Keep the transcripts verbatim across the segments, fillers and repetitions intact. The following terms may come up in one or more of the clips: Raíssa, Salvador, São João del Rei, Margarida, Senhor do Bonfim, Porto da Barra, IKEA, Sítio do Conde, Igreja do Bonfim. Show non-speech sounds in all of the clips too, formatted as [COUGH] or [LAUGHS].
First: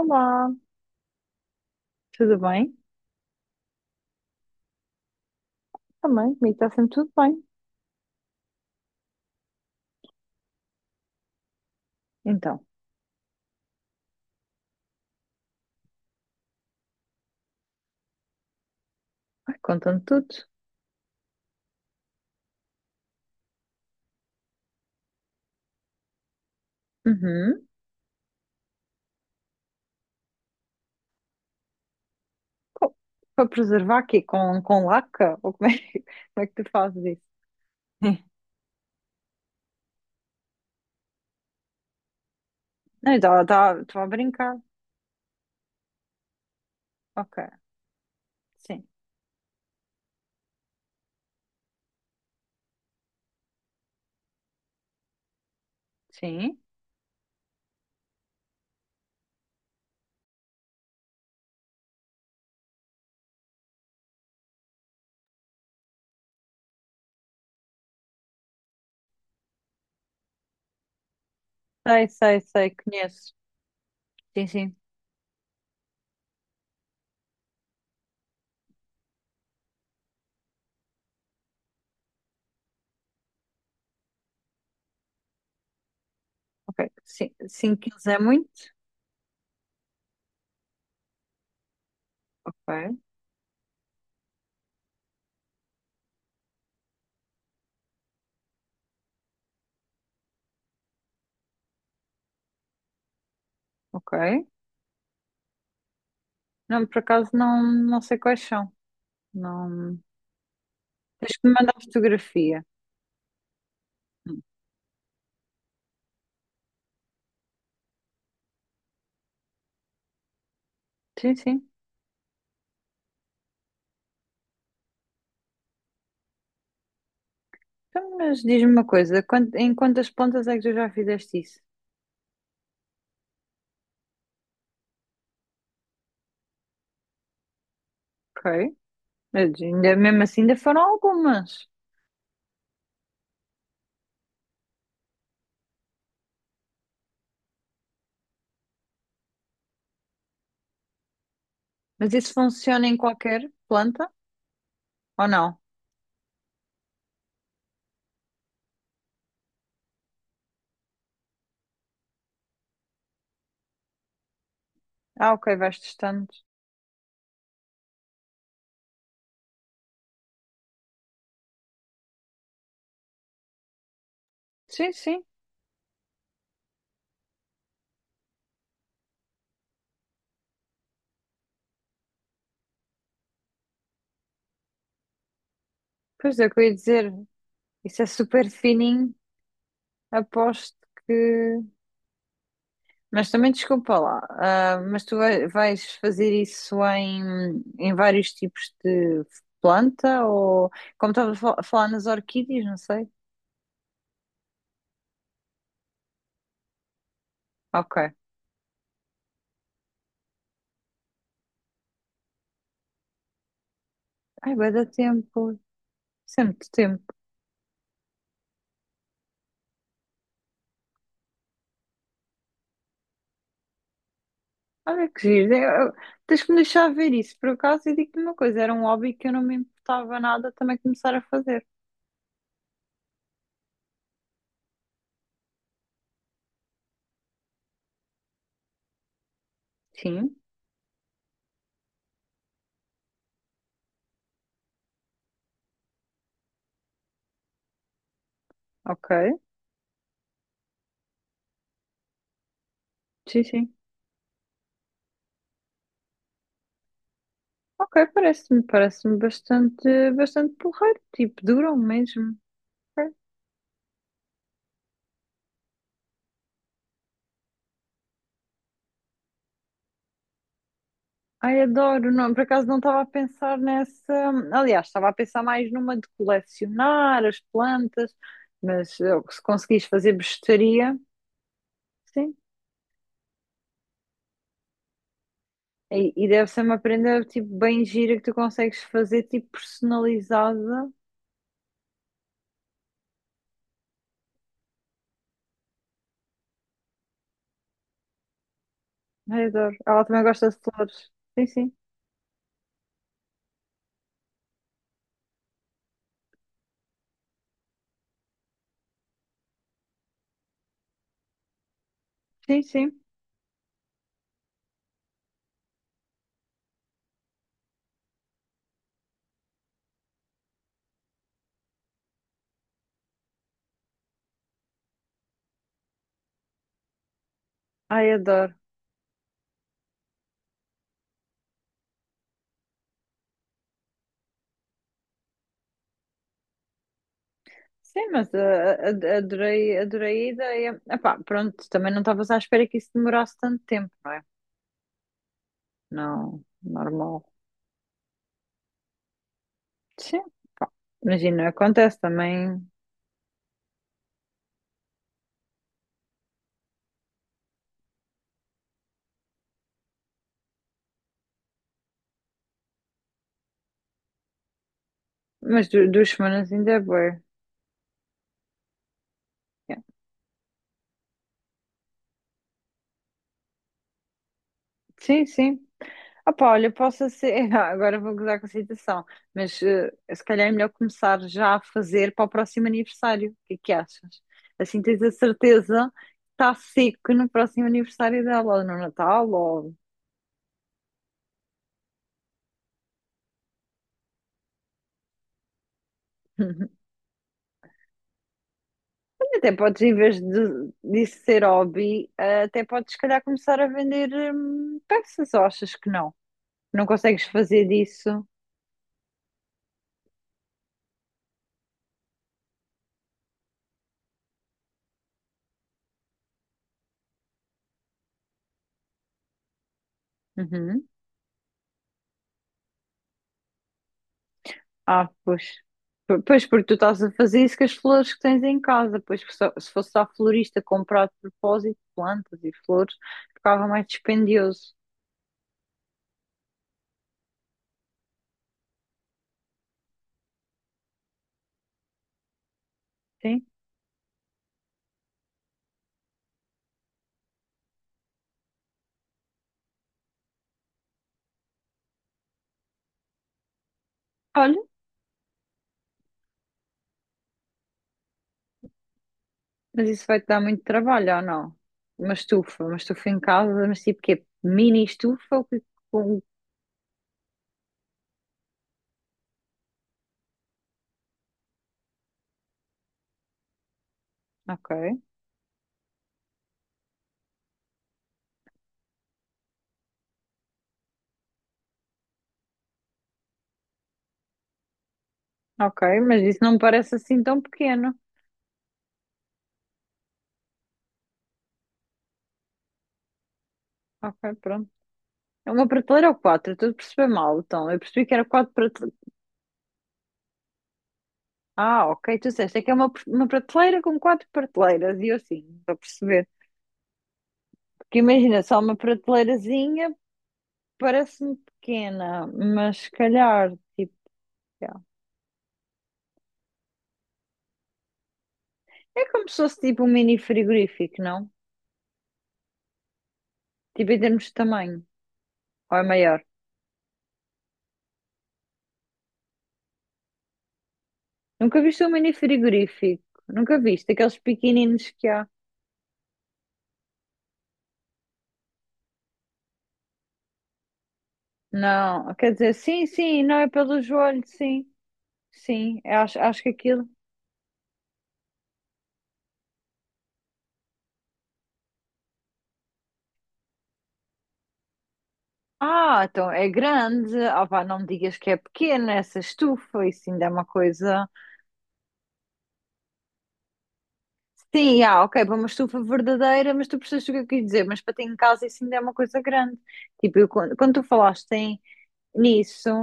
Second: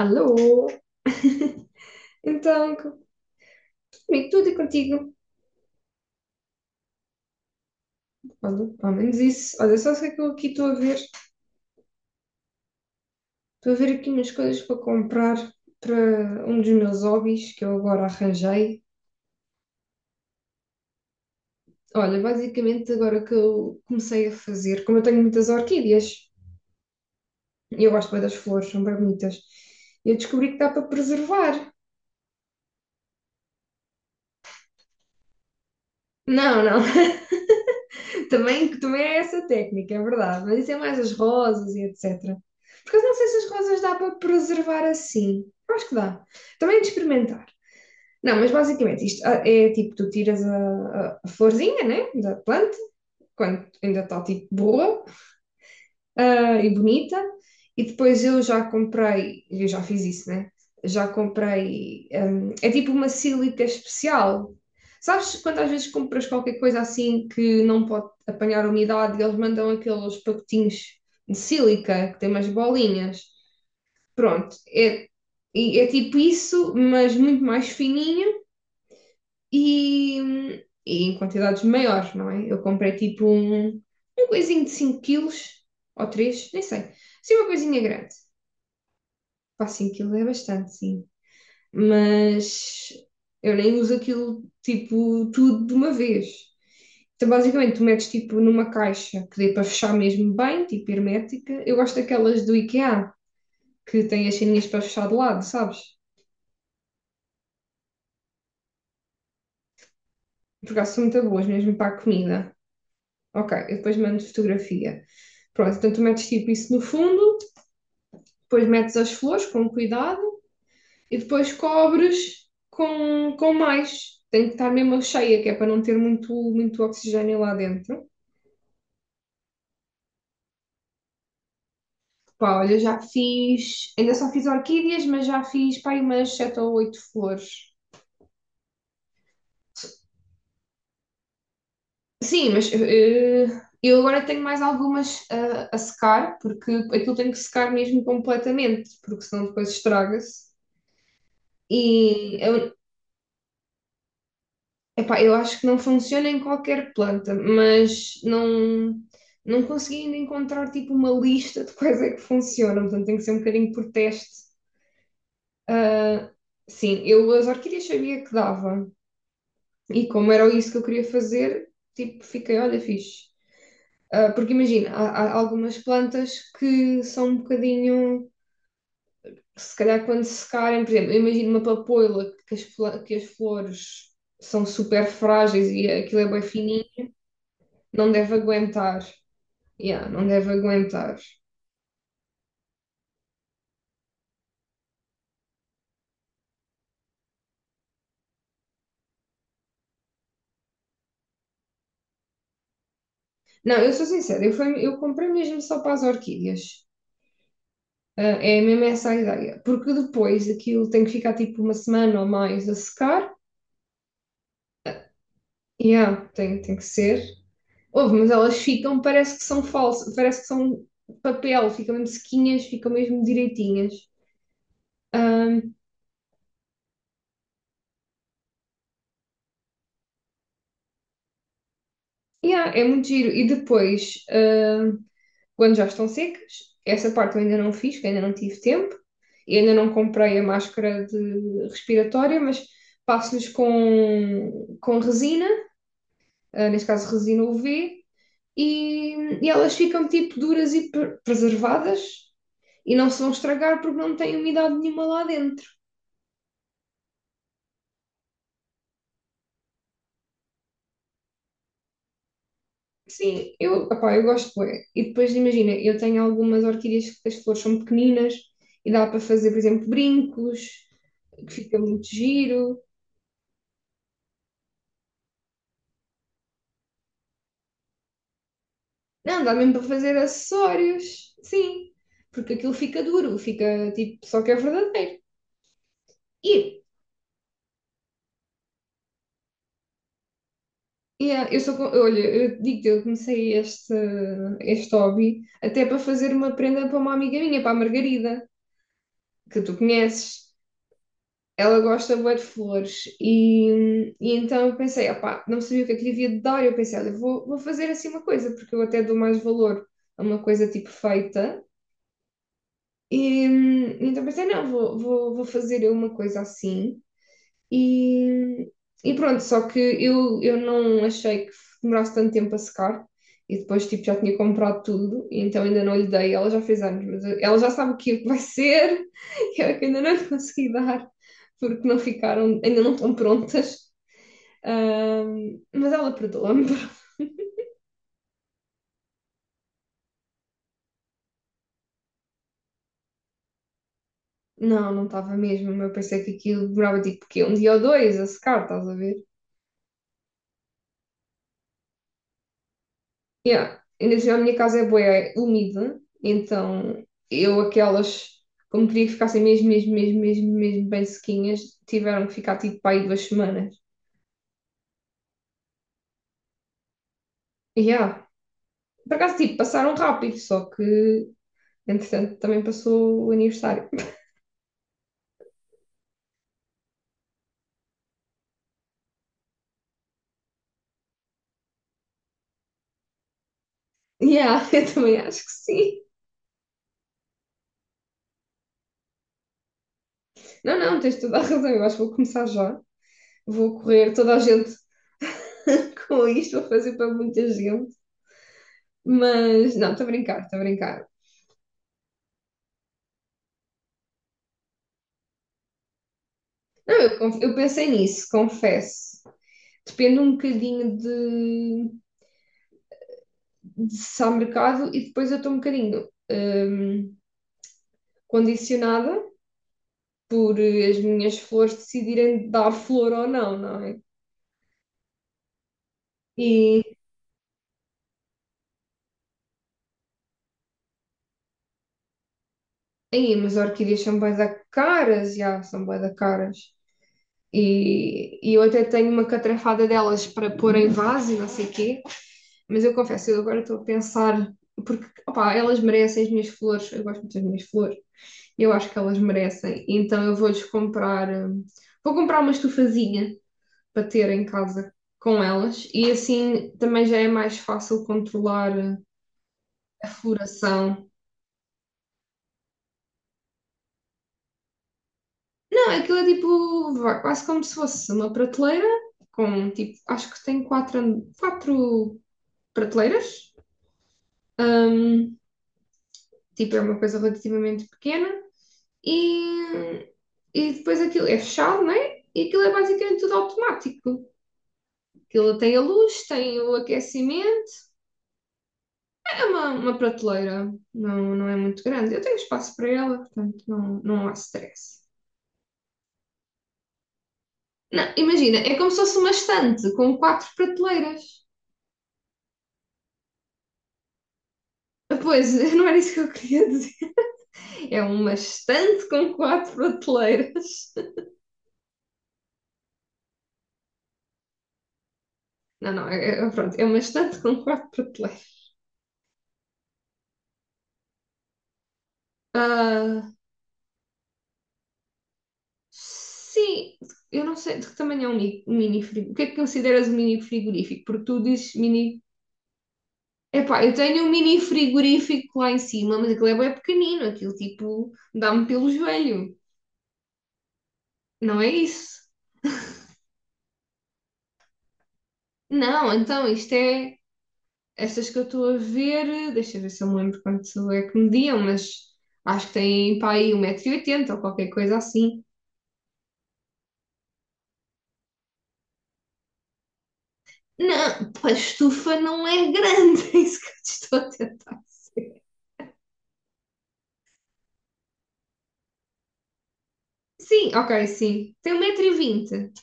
Alô? tudo Então, bem? comigo tudo e contigo. Também, comigo está sempre tudo bem. Olha, pelo menos isso. Olha, só sei que eu aqui estou a ver. Então, Estou a ver aqui umas coisas para comprar para um dos meus hobbies que eu agora arranjei. ai, conta-me tudo. Olha, basicamente agora que eu comecei a fazer, como eu tenho muitas orquídeas, Uhum. e eu gosto bem das flores, são bem bonitas, eu descobri que dá para preservar. Co- Para preservar aqui com, com laca? Ou como é, que- [LAUGHS] como é Não, que tu não. fazes [LAUGHS] isso? [LAUGHS] Também, também é essa técnica, é verdade. Mas isso é mais as rosas e et cetera. Porque eu não Não, sei se estava as rosas estava- dá estava a para brincar. preservar assim. Eu acho que dá. Também é de Ok, experimentar. Não, mas sim, basicamente isto ah, é tipo, tu tiras a, a- a florzinha, né, da planta, quando ainda está tipo boa, sim. e bonita, e depois eu já comprei, eu já fiz isso, né? Já comprei, hum, é tipo uma sílica especial. Sabes quando às vezes compras qualquer coisa assim que não pode apanhar umidade e eles mandam aqueles pacotinhos de Sei, sílica que tem sei, umas sei, bolinhas? conheço. Sim, Pronto, sim. é, e é tipo isso, mas muito mais fininho e, e em quantidades maiores, não é? Eu comprei tipo um, um coisinho de cinco quilos ou três, nem Ok, sei. sim, Sim, uma cinco coisinha quilos grande. é muito? Pá, cinco quilos é bastante, sim. Mas Ok, eu nem uso aquilo tipo tudo de uma vez. Então, basicamente, tu metes tipo numa caixa que dê para fechar mesmo bem, tipo hermética. Eu gosto daquelas do IKEA que ok. têm as ceninhas para fechar de lado, sabes? Não, por acaso não, não sei quais são. Não... Porque elas são muito Tens que boas me mesmo mandar para a comida. fotografia. Ok, eu depois mando Hum. fotografia. Pronto, então tu metes tipo isso no fundo, depois metes as flores com cuidado e Sim, depois sim. cobres com, com mais. Tem que estar mesmo cheia, que é para não ter muito, muito oxigênio lá dentro. Então, mas diz-me uma coisa, quant- em quantas pontas é que tu já fizeste isso? Pá, olha, já fiz, ainda só fiz orquídeas, mas já fiz pá, aí umas sete ou oito flores. Ok. Mas ainda, mesmo assim, ainda foram algumas. Sim, mas eh, eu agora tenho mais algumas a, a secar, porque aquilo tem que secar mesmo completamente, porque senão depois estraga-se. Mas isso E a funciona em qualquer planta Epá, ou eu não? acho que não funciona em qualquer planta, mas não, não consegui ainda encontrar tipo uma lista de quais é que funcionam, portanto tem que ser um bocadinho por teste. Ah, ok, vais testando. Sim, eu as orquídeas sabia que dava, e como era isso que eu queria fazer, tipo, fiquei, olha, fixe. Ah, porque imagina, Sim, há, sim. há algumas plantas que são um bocadinho, se calhar quando secarem, por exemplo, eu imagino uma papoila que as, fla- que as flores são super frágeis e aquilo é Pois bem é, o que eu ia fininho, dizer. Isso é não deve super aguentar. fininho. Yeah, não deve Aposto aguentar. que. Mas também desculpa lá. Ah, mas tu vai- vais fazer isso em, em vários tipos de planta ou. Como estava a fal- a falar nas orquídeas, não sei. Não, eu sou sincera, eu, fui- eu comprei mesmo só para as orquídeas. Ok. Ah, é mesmo essa a ideia. Porque depois aquilo tem que ficar tipo uma semana ou mais a secar. Ai, vai dar tempo. Yeah, tem, Sempre tem que tempo. ser. Ouve, mas elas ficam, parece que são falsas, parece que são papel, ficam mesmo sequinhas, ficam mesmo direitinhas. Olha que giro. Eu- eu- Tens que me deixar ver isso. Por acaso, eu digo-te uma coisa: era um hobby que eu não me importava nada também começar a fazer. Yeah, é muito giro. E depois, ah, quando já estão secas, essa parte eu ainda não fiz, que ainda não tive tempo. Eu ainda não Sim, comprei a máscara de respiratória, mas passo-lhes com, com resina, ah, neste caso resina U V, e, ok. e elas ficam tipo duras e pre- preservadas e não se vão Sim, sim. estragar porque não têm umidade nenhuma lá dentro. Ok, parece-me, parece-me bastante, bastante porreiro. Tipo, duram mesmo. Ok. Sim, eu, opá, eu gosto bué. E depois imagina, eu tenho algumas orquídeas que as flores são pequeninas e dá para fazer, por exemplo, brincos, que Ai, fica muito adoro. Não, por acaso não giro. estava a pensar nessa. Aliás, estava a pensar mais numa de colecionar as plantas, mas eh, se Não, dá mesmo para conseguis fazer fazer bestaria. acessórios, sim, porque aquilo fica duro, fica tipo, só que é verdadeiro. E, e deve ser uma E prenda tipo bem gira que tu consegues fazer tipo personalizada. yeah, eu sou, co- olha, eu digo-te, eu comecei este, este hobby até para fazer uma prenda para uma amiga minha, para a Margarida, Ai, que tu adoro. Ela também gosta conheces. de flores. Sim, sim. Ela gosta bué de flores e, e então eu pensei, opá, não sabia o que é que lhe havia de dar, eu pensei, olha, vou, vou fazer assim uma coisa, porque eu até dou mais valor a uma coisa tipo feita. Sim, sim. E, hum, então pensei, não, vou, vou, vou fazer eu uma coisa assim. E, e pronto, só que eu, eu não achei que demorasse tanto tempo a secar. E depois, tipo, já tinha comprado tudo, e então ainda não lhe dei. Ela já fez anos, mas ela já sabe o Ai, que vai adoro. ser. [LAUGHS] E eu é que ainda não lhe consegui dar, porque não ficaram, ainda não estão prontas. Ahm, mas ela perdoa-me. [LAUGHS] Sim, mas ah, ah, ah, adorei, adorei a ideia. Epá, pronto, também não estavas à espera que isso demorasse tanto tempo, não é? Não, não estava mesmo. Eu pensei que Não, aquilo demorava, normal. tipo, quê? Um dia ou dois a secar, estás a ver? Sim, imagina, acontece também. Yeah. Ainda assim, a minha casa é bué úmida, então eu aquelas, como queria que ficassem mesmo, mesmo, mesmo, mesmo, mesmo bem sequinhas, tiveram que ficar tipo para aí duas semanas. Mas du- duas semanas ainda é bué. Yeah. Por acaso, tipo, Yeah. passaram rápido, só que entretanto também passou o aniversário. Sim, sim. Opa, olha, posso ser. [LAUGHS] Ah, agora vou gozar com a situação, mas eh, se calhar é melhor começar já a fazer para o próximo aniversário. O que é que achas? Yeah, [LAUGHS] Assim eu tens a também acho que certeza sim. que está seco no próximo aniversário dela, ou no Natal, ou. Não, não, tens toda a razão, eu acho que vou começar já. Vou correr toda a gente [LAUGHS] com isto, vou [LAUGHS] fazer para muita gente. Até Mas, podes, não, em estou a vez brincar, estou a de, brincar. disso ser hobby, eh, até podes, se calhar, começar a vender hum, peças, ou achas que não? Não Eu, consegues conf- eu fazer pensei disso? nisso, confesso. Depende um bocadinho de, de se há mercado e depois eu estou um bocadinho hum, condicionada por Uhum. as minhas flores decidirem dar flor ou não, não é? Ah, pois. P- Pois, porque tu E estás a fazer isso com as flores que tens em casa. Pois, só- se fosse à florista comprar de propósito plantas e flores, aí, mas ficava mais orquídeas são bué da dispendioso. caras, já, são bué da caras. E, e eu até tenho uma catrafada delas para pôr em vaso e não sei quê, mas eu confesso, eu Sim? agora estou a pensar, porque opá, elas merecem as minhas flores, eu gosto muito das minhas flores, eu acho que elas merecem. Então eu vou-lhes comprar. hum, Vou comprar uma estufazinha para ter em Olha, casa com elas e assim também já é mais fácil controlar hum, mas isso a vai-te dar muito floração. trabalho, ou não? Uma estufa, uma estufa em casa, mas tipo quê? Mini estufa? O que- Não, aquilo com- é tipo vá, quase como se fosse uma prateleira com tipo, acho que tem quatro, an- quatro prateleiras, Ok, tipo, é uma coisa relativamente pequena e, e depois aquilo é fechado, né? E aquilo é basicamente tudo automático. Aquilo tem a ok, mas luz, isso não me tem o parece assim tão aquecimento. pequeno. É uma, uma prateleira, não, não é muito grande. Eu tenho espaço para ela, portanto não, Ok, não há pronto. stress. É uma prateleira ou quatro? Eu estou a perceber mal, então. Eu percebi Não, que era quatro. imagina, é como se fosse uma estante com quatro prateleiras. Ah, ok, tu disseste, é que é uma, uma prateleira com quatro prateleiras, e eu Pois, sim, estou [LAUGHS] a não era isso que perceber. eu queria dizer. Porque É uma imagina, só uma estante com quatro prateleirazinha prateleiras. parece-me pequena, mas se calhar, tipo, é. Não, não, é, é- pronto, é uma estante com quatro prateleiras. É como se fosse tipo um mini frigorífico, não? Ah, Tipo em termos de tamanho, ou é maior? sim, eu não sei de que tamanho é um mi- um mini frigorífico. O que é que consideras um mini frigorífico? Porque tu Nunca dizes viste um mini mini. frigorífico? Nunca Epá, viste eu aqueles tenho um mini pequeninos que há? frigorífico lá em cima, mas aquilo é bem pequenino, aquilo tipo dá-me pelo joelho, não é Não, isso? quer dizer, sim, sim, não é pelo joelho, sim, sim, eu Não, acho, acho então que isto aquilo. é, estas que eu estou a ver, deixa eu ver se eu me lembro quanto é que mediam, mas acho que tem pá aí um metro e oitenta ou qualquer coisa assim. Ah, então é grande. Ah, vá, não me digas que é pequena essa estufa, isso ainda é uma coisa. Não, pá, a estufa não é grande, [LAUGHS] é isso que eu te estou a tentar Sim, ah, ok, para dizer. uma estufa verdadeira, mas tu percebes o que eu quis dizer, mas para ter em casa isso ainda é uma coisa grande. Tipo, eu quando, Sim, quando tu ok, falaste sim, em- tem um metro e nisso, vinte. [LAUGHS]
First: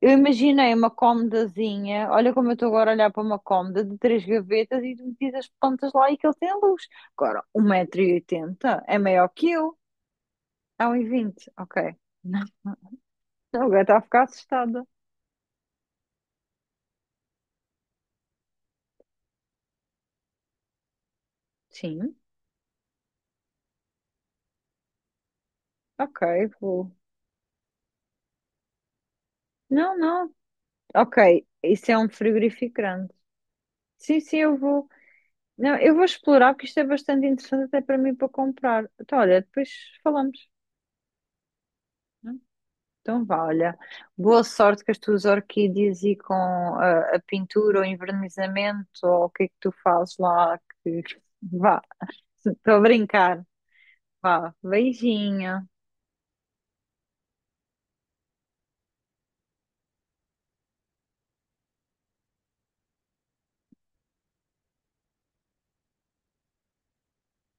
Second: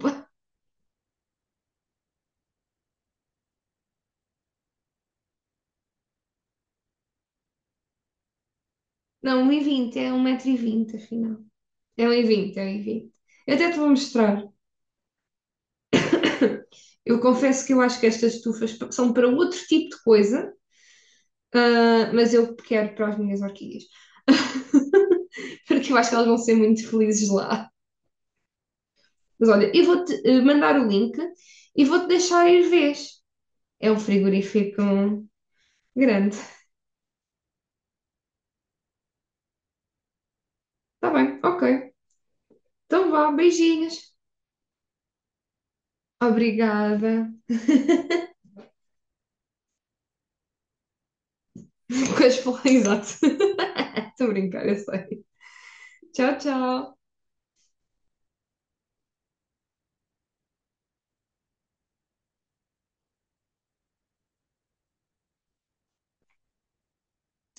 eu imaginei uma comodazinha, olha como eu estou agora a olhar para uma cômoda de três gavetas e tu metias as plantas lá e que ele tem luz. Agora, um metro e oitenta é maior Não, que um e eu, vinte é um metro e é vinte. 120 afinal. vinte? Ok. É um e vinte, é um [LAUGHS] e vinte. Eu até te Agora vou está a ficar mostrar. assustada. Eu confesso que eu acho que estas estufas são para outro tipo de coisa, ah, Sim, mas eu quero para as minhas orquídeas, [LAUGHS] porque eu acho que ok, elas vão ser muito vou. felizes lá. Mas olha, eu Não, vou-te não. eh, mandar o link Ok, e isso é vou-te um deixar ir frigorífico grande. vês. É um Sim, sim, eu frigorífico vou. Não, eu vou grande. explorar porque isto é bastante interessante até para mim para comprar. Então, olha, depois falamos. Está bem, ok. Né? Então Então, vá, vá, olha. beijinhos. Boa sorte com as tuas orquídeas e com Obrigada. a, a pintura ou envernizamento ou o que é que tu fazes lá. Que... Vá, [LAUGHS] Com as flores, estou a exato. brincar. Estou a Vá, brincar, eu sei. beijinho. Tchau, tchau.